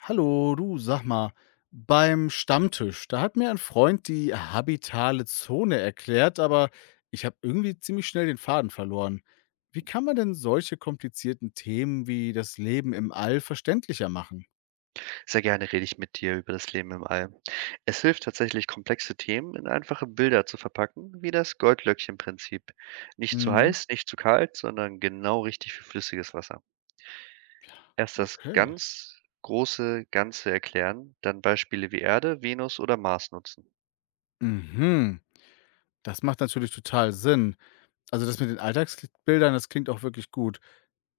Hallo, du, sag mal, beim Stammtisch, da hat mir ein Freund die habitale Zone erklärt, aber ich habe irgendwie ziemlich schnell den Faden verloren. Wie kann man denn solche komplizierten Themen wie das Leben im All verständlicher machen? Sehr gerne rede ich mit dir über das Leben im All. Es hilft tatsächlich, komplexe Themen in einfache Bilder zu verpacken, wie das Goldlöckchen-Prinzip. Nicht zu Mhm. heiß, nicht zu kalt, sondern genau richtig für flüssiges Wasser. Erst das Okay. ganz große Ganze erklären, dann Beispiele wie Erde, Venus oder Mars nutzen. Mhm. Das macht natürlich total Sinn. Also das mit den Alltagsbildern, das klingt auch wirklich gut.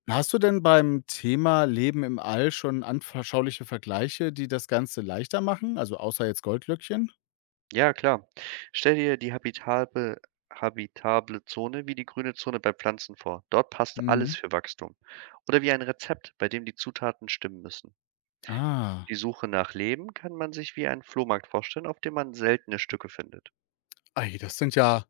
Hast du denn beim Thema Leben im All schon anschauliche Vergleiche, die das Ganze leichter machen? Also außer jetzt Goldlöckchen? Ja, klar. Stell dir die habitable Zone wie die grüne Zone bei Pflanzen vor. Dort passt alles für Wachstum. Oder wie ein Rezept, bei dem die Zutaten stimmen müssen. Ah. Die Suche nach Leben kann man sich wie einen Flohmarkt vorstellen, auf dem man seltene Stücke findet. Ei, das sind ja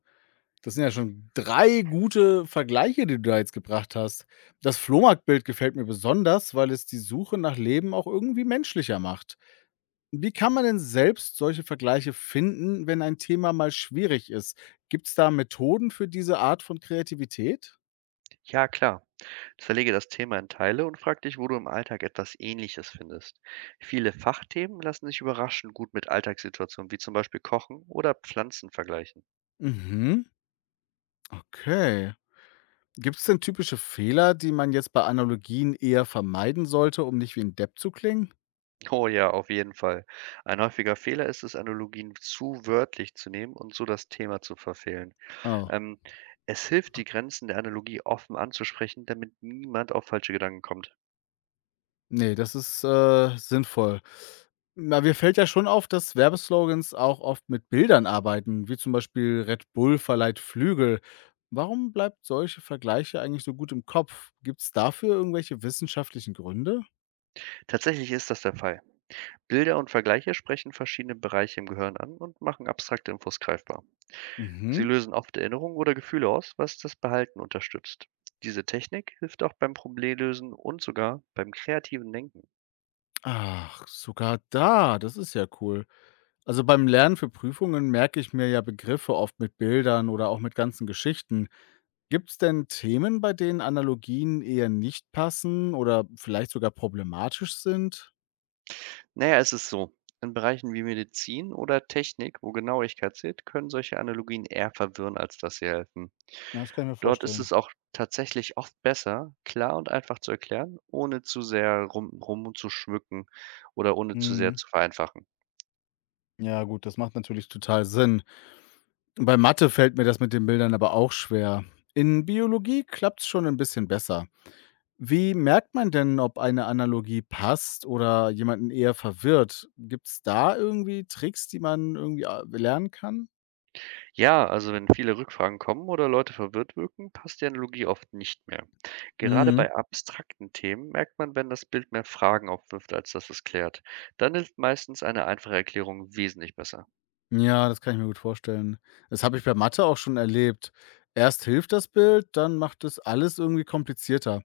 das sind ja schon 3 gute Vergleiche, die du da jetzt gebracht hast. Das Flohmarktbild gefällt mir besonders, weil es die Suche nach Leben auch irgendwie menschlicher macht. Wie kann man denn selbst solche Vergleiche finden, wenn ein Thema mal schwierig ist? Gibt es da Methoden für diese Art von Kreativität? Ja, klar. Zerlege das Thema in Teile und frag dich, wo du im Alltag etwas Ähnliches findest. Viele Fachthemen lassen sich überraschend gut mit Alltagssituationen wie zum Beispiel Kochen oder Pflanzen vergleichen. Mhm, okay. Gibt es denn typische Fehler, die man jetzt bei Analogien eher vermeiden sollte, um nicht wie ein Depp zu klingen? Oh ja, auf jeden Fall. Ein häufiger Fehler ist es, Analogien zu wörtlich zu nehmen und so das Thema zu verfehlen. Oh. Ähm, Es hilft, die Grenzen der Analogie offen anzusprechen, damit niemand auf falsche Gedanken kommt. Ne, das ist, sinnvoll. Na, mir fällt ja schon auf, dass Werbeslogans auch oft mit Bildern arbeiten, wie zum Beispiel „Red Bull verleiht Flügel“. Warum bleibt solche Vergleiche eigentlich so gut im Kopf? Gibt es dafür irgendwelche wissenschaftlichen Gründe? Tatsächlich ist das der Fall. Bilder und Vergleiche sprechen verschiedene Bereiche im Gehirn an und machen abstrakte Infos greifbar. Sie Mhm. lösen oft Erinnerungen oder Gefühle aus, was das Behalten unterstützt. Diese Technik hilft auch beim Problemlösen und sogar beim kreativen Denken. Ach, sogar da, das ist ja cool. Also, beim Lernen für Prüfungen merke ich mir ja Begriffe oft mit Bildern oder auch mit ganzen Geschichten. Gibt es denn Themen, bei denen Analogien eher nicht passen oder vielleicht sogar problematisch sind? Naja, es ist so. In Bereichen wie Medizin oder Technik, wo Genauigkeit zählt, können solche Analogien eher verwirren, als dass sie helfen. Ja, das kann ich mir Dort ist vorstellen. es auch tatsächlich oft besser, klar und einfach zu erklären, ohne zu sehr rumzuschmücken oder ohne zu sehr Mhm. zu vereinfachen. Ja gut, das macht natürlich total Sinn. Bei Mathe fällt mir das mit den Bildern aber auch schwer. In Biologie klappt es schon ein bisschen besser. Wie merkt man denn, ob eine Analogie passt oder jemanden eher verwirrt? Gibt es da irgendwie Tricks, die man irgendwie, lernen kann? Ja, also wenn viele Rückfragen kommen oder Leute verwirrt wirken, passt die Analogie oft nicht mehr. Gerade Mhm. bei abstrakten Themen merkt man, wenn das Bild mehr Fragen aufwirft, als dass es klärt. Dann hilft meistens eine einfache Erklärung wesentlich besser. Ja, das kann ich mir gut vorstellen. Das habe ich bei Mathe auch schon erlebt. Erst hilft das Bild, dann macht es alles irgendwie komplizierter.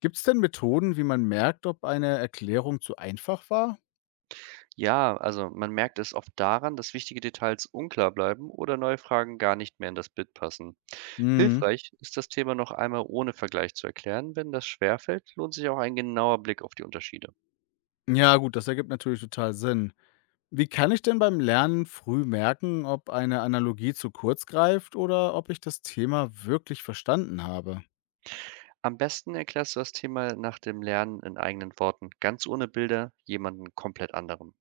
Gibt es denn Methoden, wie man merkt, ob eine Erklärung zu einfach war? Ja, also man merkt es oft daran, dass wichtige Details unklar bleiben oder neue Fragen gar nicht mehr in das Bild passen. Hm. Hilfreich ist das Thema noch einmal ohne Vergleich zu erklären. Wenn das schwerfällt, lohnt sich auch ein genauer Blick auf die Unterschiede. Ja, gut, das ergibt natürlich total Sinn. Wie kann ich denn beim Lernen früh merken, ob eine Analogie zu kurz greift oder ob ich das Thema wirklich verstanden habe? Am besten erklärst du das Thema nach dem Lernen in eigenen Worten, ganz ohne Bilder, jemanden komplett anderem.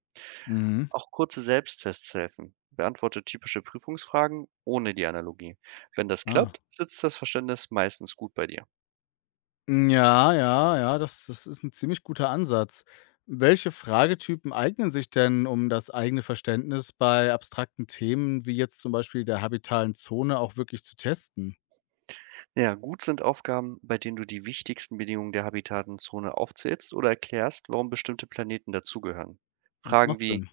Mhm. Auch kurze Selbsttests helfen. Beantworte typische Prüfungsfragen ohne die Analogie. Wenn das Ah. klappt, sitzt das Verständnis meistens gut bei dir. Hm, ja, ja, ja, das ist ein ziemlich guter Ansatz. Welche Fragetypen eignen sich denn, um das eigene Verständnis bei abstrakten Themen wie jetzt zum Beispiel der habitalen Zone auch wirklich zu testen? Ja, gut sind Aufgaben, bei denen du die wichtigsten Bedingungen der Habitatenzone aufzählst oder erklärst, warum bestimmte Planeten dazugehören. Das Fragen macht wie, Sinn.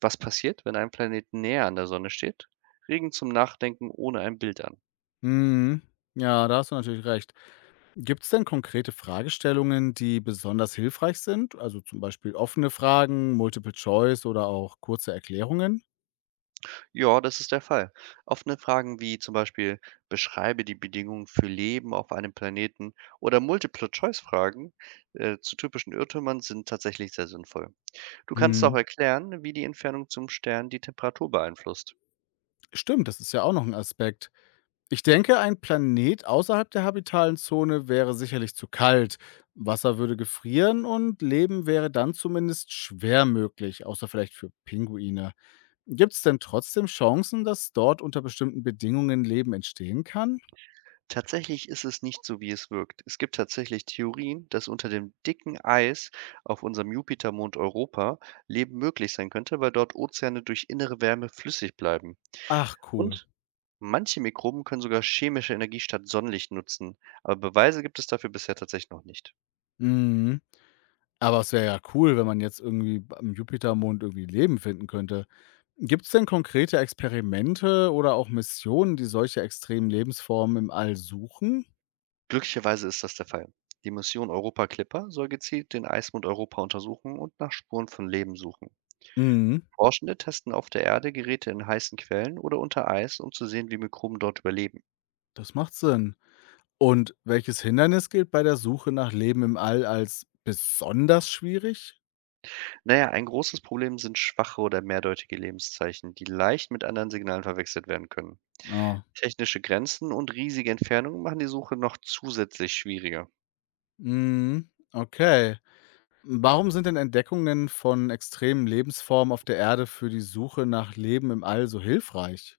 was passiert, wenn ein Planet näher an der Sonne steht, regen zum Nachdenken ohne ein Bild an. Mhm. Ja, da hast du natürlich recht. Gibt es denn konkrete Fragestellungen, die besonders hilfreich sind? Also, zum Beispiel offene Fragen, Multiple Choice oder auch kurze Erklärungen? Ja, das ist der Fall. Offene Fragen wie zum Beispiel beschreibe die Bedingungen für Leben auf einem Planeten oder Multiple-Choice-Fragen zu typischen Irrtümern sind tatsächlich sehr sinnvoll. Du kannst auch Mhm. erklären, wie die Entfernung zum Stern die Temperatur beeinflusst. Stimmt, das ist ja auch noch ein Aspekt. Ich denke, ein Planet außerhalb der habitalen Zone wäre sicherlich zu kalt. Wasser würde gefrieren und Leben wäre dann zumindest schwer möglich, außer vielleicht für Pinguine. Gibt es denn trotzdem Chancen, dass dort unter bestimmten Bedingungen Leben entstehen kann? Tatsächlich ist es nicht so, wie es wirkt. Es gibt tatsächlich Theorien, dass unter dem dicken Eis auf unserem Jupitermond Europa Leben möglich sein könnte, weil dort Ozeane durch innere Wärme flüssig bleiben. Ach, cool. Und manche Mikroben können sogar chemische Energie statt Sonnenlicht nutzen, aber Beweise gibt es dafür bisher tatsächlich noch nicht. Mhm. Aber es wäre ja cool, wenn man jetzt irgendwie am Jupitermond irgendwie Leben finden könnte. Gibt es denn konkrete Experimente oder auch Missionen, die solche extremen Lebensformen im All suchen? Glücklicherweise ist das der Fall. Die Mission Europa Clipper soll gezielt den Eismond Europa untersuchen und nach Spuren von Leben suchen. Mhm. Forschende testen auf der Erde Geräte in heißen Quellen oder unter Eis, um zu sehen, wie Mikroben dort überleben. Das macht Sinn. Und welches Hindernis gilt bei der Suche nach Leben im All als besonders schwierig? Naja, ein großes Problem sind schwache oder mehrdeutige Lebenszeichen, die leicht mit anderen Signalen verwechselt werden können. Ah, Technische Grenzen und riesige Entfernungen machen die Suche noch zusätzlich schwieriger. mhm, okay. Warum sind denn Entdeckungen von extremen Lebensformen auf der Erde für die Suche nach Leben im All so hilfreich?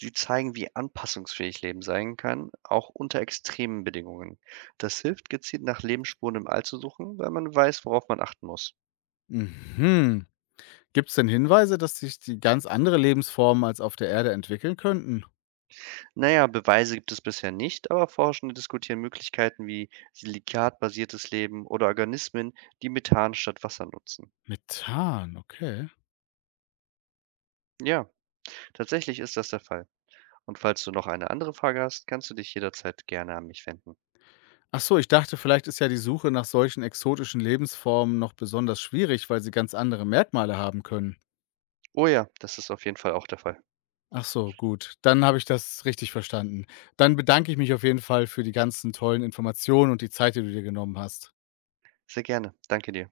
Sie zeigen, wie anpassungsfähig Leben sein kann, auch unter extremen Bedingungen. Das hilft, gezielt nach Lebensspuren im All zu suchen, weil man weiß, worauf man achten muss. Mhm. Gibt es denn Hinweise, dass sich die ganz andere Lebensformen als auf der Erde entwickeln könnten? Naja, Beweise gibt es bisher nicht, aber Forschende diskutieren Möglichkeiten wie silikatbasiertes Leben oder Organismen, die Methan statt Wasser nutzen. Methan, okay. Ja, tatsächlich ist das der Fall. Und falls du noch eine andere Frage hast, kannst du dich jederzeit gerne an mich wenden. Ach so, ich dachte, vielleicht ist ja die Suche nach solchen exotischen Lebensformen noch besonders schwierig, weil sie ganz andere Merkmale haben können. Oh ja, das ist auf jeden Fall auch der Fall. Ach so, gut. Dann habe ich das richtig verstanden. Dann bedanke ich mich auf jeden Fall für die ganzen tollen Informationen und die Zeit, die du dir genommen hast. Sehr gerne. Danke dir.